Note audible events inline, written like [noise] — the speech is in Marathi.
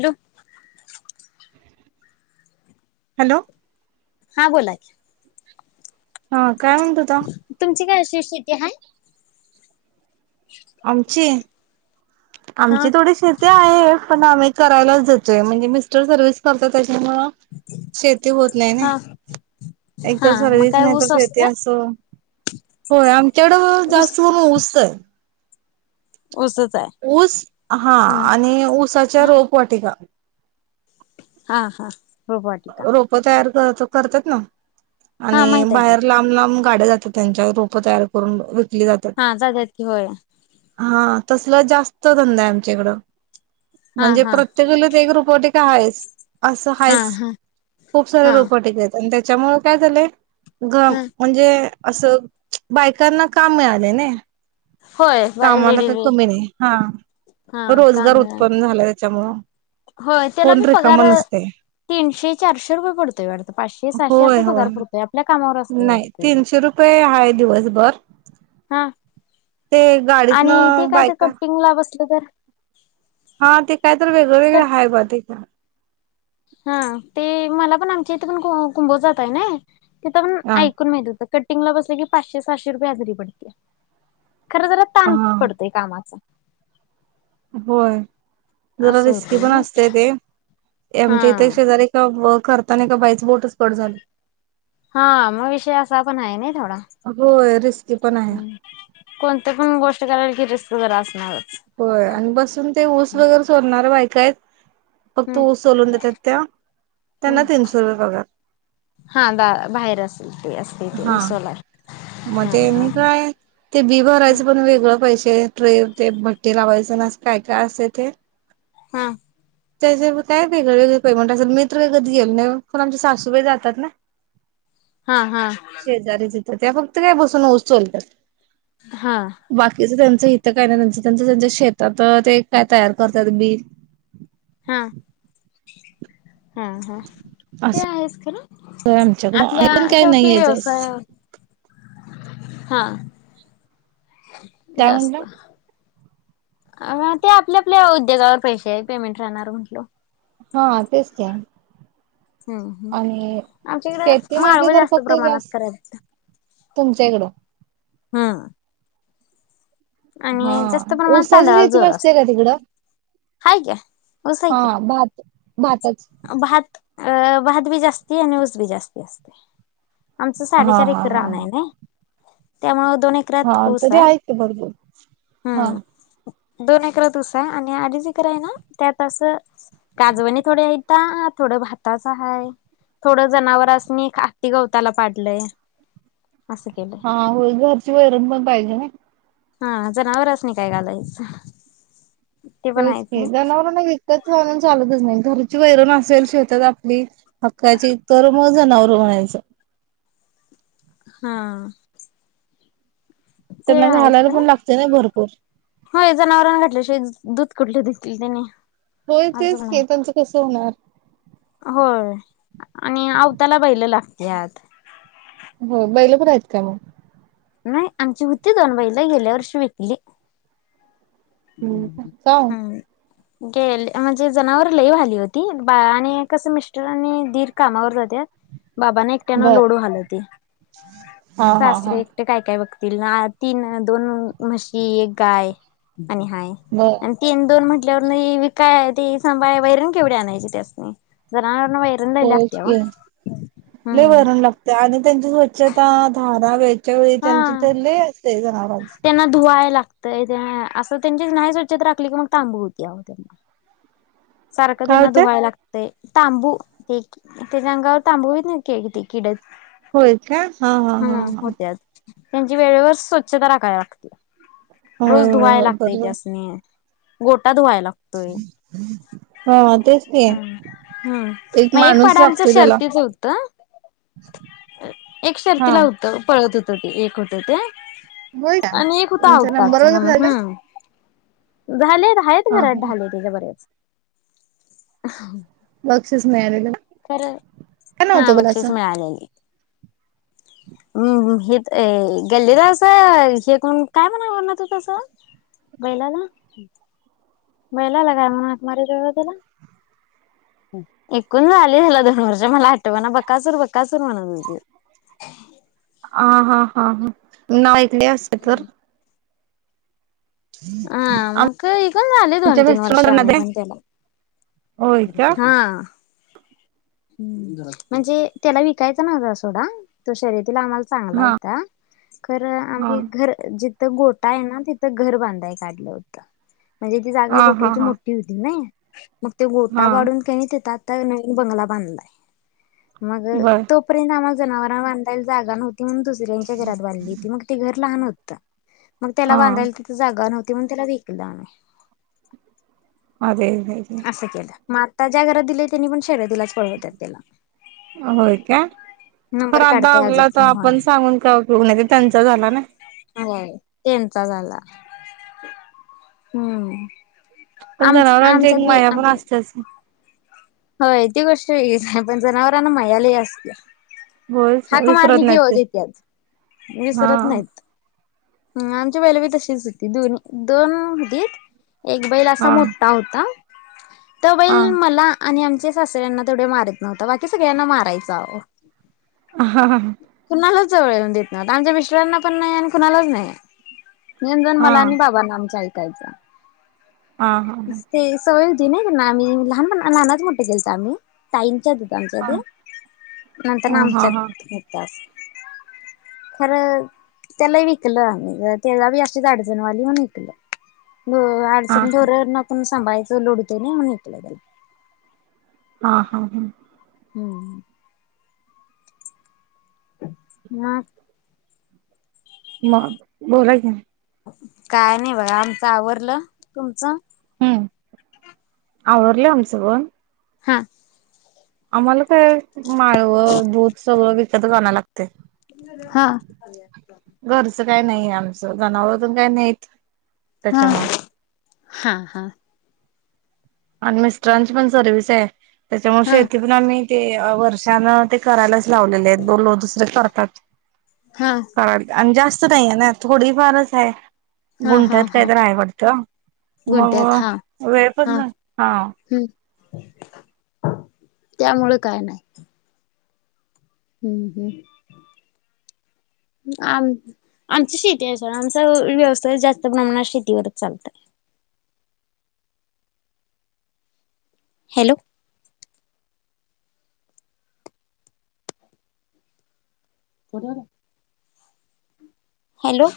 हॅलो! हॅलो! हा.. बोला की हा काय म्हणत होता? तुमची काय अशी शेती आहे? [inaudible] आमची हा आमची थोडी शेती आहे. पण आम्ही करायलाच देतोय. म्हणजे मिस्टर सर्विस करतात त्याच्यामूळ शेती होत नाय हा नाही. एक हा तर मग सर्विस काय नाही, तर ऊस शेती असतोय? अस होय. आमच्याकडं ऊस जास्त करून ऊस हाय. ऊसच आहे. ऊस हा आणि ऊसाच्या हा रोप वाटिका. हा हा रोपवाटिका. हो तयार करतात ना. हा आणि माहित आहे की बाहेर लांब लांब गाड्या जातात त्यांच्या रोपं तयार करून विकली जातात. हा जातात की. होय. हा तसला जास्त धंदा आहे आमच्या इकड हा म्हणजे हा प्रत तेक गल्लीत एक रोपवाटिका आहेच असं हा हायस. हा खूप सारे हा रोपवाटिका हायत आणि त्याच्यामुळे काय झालंय. घम हा म्हणजे असं बायकांना काम मिळालय नाही. होय बाय कामाला लेडीज काही कमी नाही. हा हा पण काम रोजगार मिळालं उत्पन्न झाला त्याच्यामुळं. होय. त्याला बी पगार तीनशे, चारशे रुपये पडतय वाढतं. पाचशे, सहाशे होय असं होय पगार पडतोय. आपल्या कामावर असते वाटत. ते हाय दिवसभर. हा ते आणि इथे गाडीतनं काय तर बायका कटिंग ला बसलं तर, हा ते काय तर वेगळं कट वेगळं आहे बा ते पण. हा. ते मला पण आमच्या इथे पण कुंभोजात आहे नाही. तिथं पण हा ऐकून माहित होत कट टिंगला बसले की पाचशे, सहाशे रुपये हजरी पडतिया. खर जरा हा. ते कामाच होय. जरा असं रिस्की होतय पण ना असतेय ते. ते आमच्या इथ हा शेजारी तव करताना एका बाईच बोटच कट झालत. हा. मग विषय असा पण आहे नाही थोडा. होय रिस्की पण आहे कोणते पण गोष्ट करायल कि रिस्क जरा असणारच. होय आणि बसून ते ऊस वगैरे सोलणार बायका हायत. फक्त हम्म ऊस सोलून देतात त्या त्यांना हम्म तीनशे रुपये पगार. हा. गा बाहेर असेल ते असते ते सोलाय. म ते तेनी काय ते बी भरायचं पण वेगळं पैसे ट्रे ते भट्टी लावायचं ना. काय काय असंत ते हा. त्याजे व्हय काय वेगळे वेगळे पेमेंट असत्यात. मि तर कधी गेल नाही वो पण आमच्या सासूबाई जातात ना. हा हा. शेजारी तीथ त्या फक्त काय बसून ऊस सोलतात. हा. बाकीचं त्यांचं हितं काय नाही. त्यांचं त्यांचं त्यांच्या शेतात ते काय तयार करतात बिल हा हा हा ते असं आहेच खरं. आमच्याकडं आपल्या पण काही शेवटी नाहीये जास्त व्यवसायावर हा काय जास्त म्हणला अं हां ते आपल्या आपल्या उद्योगावर पैसे पेमेंट राहणार म्हंटल. हां तेच की. हम्म हम्म. आणि शेती आमच्याकडं माळव म्हटलं तर जास्त फक्त प्रमाणात जास्त, करायचं. तुमच्या इकडं. हम्म. हा आणि जास्त प्रमाणात ऊसाची तांदळाला शेती जोर नसते असतो. का तिकडं आहे की, ऊस आहे हा की, भात भातच भात अ भात बी जास्ती आणि ऊस बी जास्ती असतंय. आमचं हा साडेचार हा एक्कर हा रान आहे नाही त्यामुळं दोन एक हां तरी आहे की भरपूर. हा हम्म दोन एक्करात ऊस आहे आणि अडीच एक्कर आहे ना त्यातं अस काजवणी थोड्या आहेता, थोडं भाताचं आहे. थोडं जनावरासनी हत्ती गवताला पाडलंय, असं केलंय. हां होय घरची वैरण पण पाहिजे, नाही? हां, जनावरासनी काय घालायचं? ते पण होयच आहेच ना की, जनावरांना विकतचं आणून चालतच नाही, घरची वैरण असेल शेतात आपली हक्काची तर मग जनावरं म्हणायचं. हां. ते त्यांना आहेच घालायला पण काय? लागते ना भरपूर हो, जनावरांना घातल्याशिवाय दूध कुठलं देतील त्यानी? होय तेच की, त्यांचं कसं होणार? होय आणि आवताला बैलं लागत्यात. हो बैलं पण आहेत काय मग? नाही, आमची हुती दोन बैलं, गेल्या वर्षी विकली. हम्म [unintelligible] गे म्हणजे जनावरं लई व्हाली ओ ती, बा आणि कसं मिस्टर आणि दीर कामावर जातात. बाबांना एकट्यान लोड व्हाल ते. हां हां हां. ते काय काय बघतील ना, तीन दोन म्हशी, एक गाय आणि हाय. [inaudible] [unintelligible] आणि तीन दोन म्हटल्यावरून विका ते सांभाळ वैरण केवढी आणायची त्यासनी? जनावरांना वैर होयच की लय वैरण लाग तय आणि त्यांची स्वच्छता, धारा वेळच्या वेळी हा त्यांचे ते लई असतंय जनावराचं. त्यांना धुवाय लागतंय, असं त्यांची नाही स्वच्छता राखली की मग तांब होती अहो त्यांना. सारखं काय त्यांना होतंय? धुवायला लागत तय तांबू ते तेच्या अंगावर तांबू होत नाहीत का ते किड होय काय? हां हां हां हा हां. होत्यात त्यांची वेळेवर स्वच्छता राखाय लागत्या, रोज होय होय धुवाय होय लागतं बरोबर त्यासनी. गोठा धुवायला लागतोय हां तेच की. हम्म हम्म, मग एक माणूस पाडा आमचं लागतो त्याला शर्तीच होतं एक हा. शर्तीला होत, पळत होतं ते, एक होतं ते. होय का आणि एक होता तुमचा आवताच नंबर वगैरे म्हणून झाला हम्म. झालेत, आहेत हा घरात हा ढाली त्याच्या बऱ्याच. बक्षीस मिळालेलं. खरं, काय नाव हां होतं मुलाच? बक्षीस मिळालेली. [unintelligible] बैलाला? बैलाला काय म्हणून हाक मारित्यात त्याला? एकूण झाले ह्याला दोन वर्ष मला आठवना, बकासूर-बकासूर म्हणा हा, हा, हा, हा. नाईकने असते तर हम्म, [unintelligible] दोन आमच्या तीन वर्ष आम्ही मिस्टर पण त्याला. होय का हा हम्म म्हणजे त्याला विकायच नव्हतं असं सोडा, तो शर्यतीला आम्हाला चांगला हा होता. खर हा आम्ही घर जिथं गोठा आहे ना तिथं घर बांधाय काढलं होतं, म्हणजे ती जागा हा हा गोठ्याची मो हा ठी होती ना, मग ते गोठा हा वाढून का नाही तिथं आता नवीन बंगला बांधलाय. मग बर. तोपर्यंत आम्हाला जनावरांना बांधायला जागा नव्हती म्हणून दुसऱ्यांच्या घरात बांधली. मग ते घर लहान होतं. मग त्याला हा बांधायला तिथं जागा नव्हती म्हणून त्याला वि कला. मागे ये [unintelligible] मग आता ज्या घरात दिले त्यांनी पण शर्यतीलाच पळवतात त्याला. होय का? तर नंबर आता काढतय अजून आपला तर पण आपण होय सांगून काय उपयोग नाही, तो त्यांचा झाला ना. होय, त्यांचा झाला. हम्म. पण आमच जनावरांची एक आमच्यात बी माया पण आमच्या असतेच. होय ती गोष्ट वेगळीच हाय, पण जनावरांना माया लई असतेय. होयच हाक विसरत मारली की नाहीत ओ ते देतायेत. हा विसरत नाहीत. हम्म आमचे बैल बी तशेच हायेत की, दो-दोन धीट एक बैल असा मोठ्ठा होता. तर आ मला आणि आमच्या सासऱ्यांना तेवढे मारत नव्हता, बाकी सगळ्यांना मारायचा ओ. हा. कुणालाच जवळ येऊ देत नव्हता. आमच्या मिस्टरांना पण नाही आणि कुणालाच नाही. येऊन जाऊन हा मला आणि बाबांना आमच्या ऐकायचा. आ हा. ते सवय होती नाही त्यांना, आम्ही लहानपण-लहानाच मोठ्ठ केळतं ना आम्ही. ताईंच्यात होतं आमच्या हा ते, नंतर ना आमच्यात होतं असं. खरं, त्यालाही विकलं आम्ही. त्याला बी अशी अडचण व्हय लागली म्हणून विकलं. हा हा अडचण ढोरांना कुणी सांभाळायचं. लोड येतो ना, म्हणून विकलं त्याला. हा हा हा हम्म. मग मग? बोलाय की काय नाही बघा आमचं आवरलं. तुमचं? हम्म. आवरलं आमचं पण हा आम्हाला काय? माळवं, दूध, सगळं विकतच आणाव लागतंय. हा. घरचं काय नाही आमचं, जनावर अजून काय नाहीत. हा. त्याच्यामुळं हा, हा. आणि मिस्टरांची पण सर्विस आहे. त्याच्यामुळे हा शेती पण आम्ही ते वर्षांनं ते करायलाच लावलेले आहेत दोन लोक दुसरे करतात हा आणि जास्त नाहीये ना थोडीफारच आहे. हा गुंटात हा काही हा तर आहे, वाटतं मग गुंट्यात हा वेळ पण हा झालता हा. हम्म त्यामुळे काय नाही. हम्म हम्म आम आमची शेती आहे सर आमचा व्यवसाय जास्त प्रमाणात शेतीवरच चालतय. Hello [inaudible] hello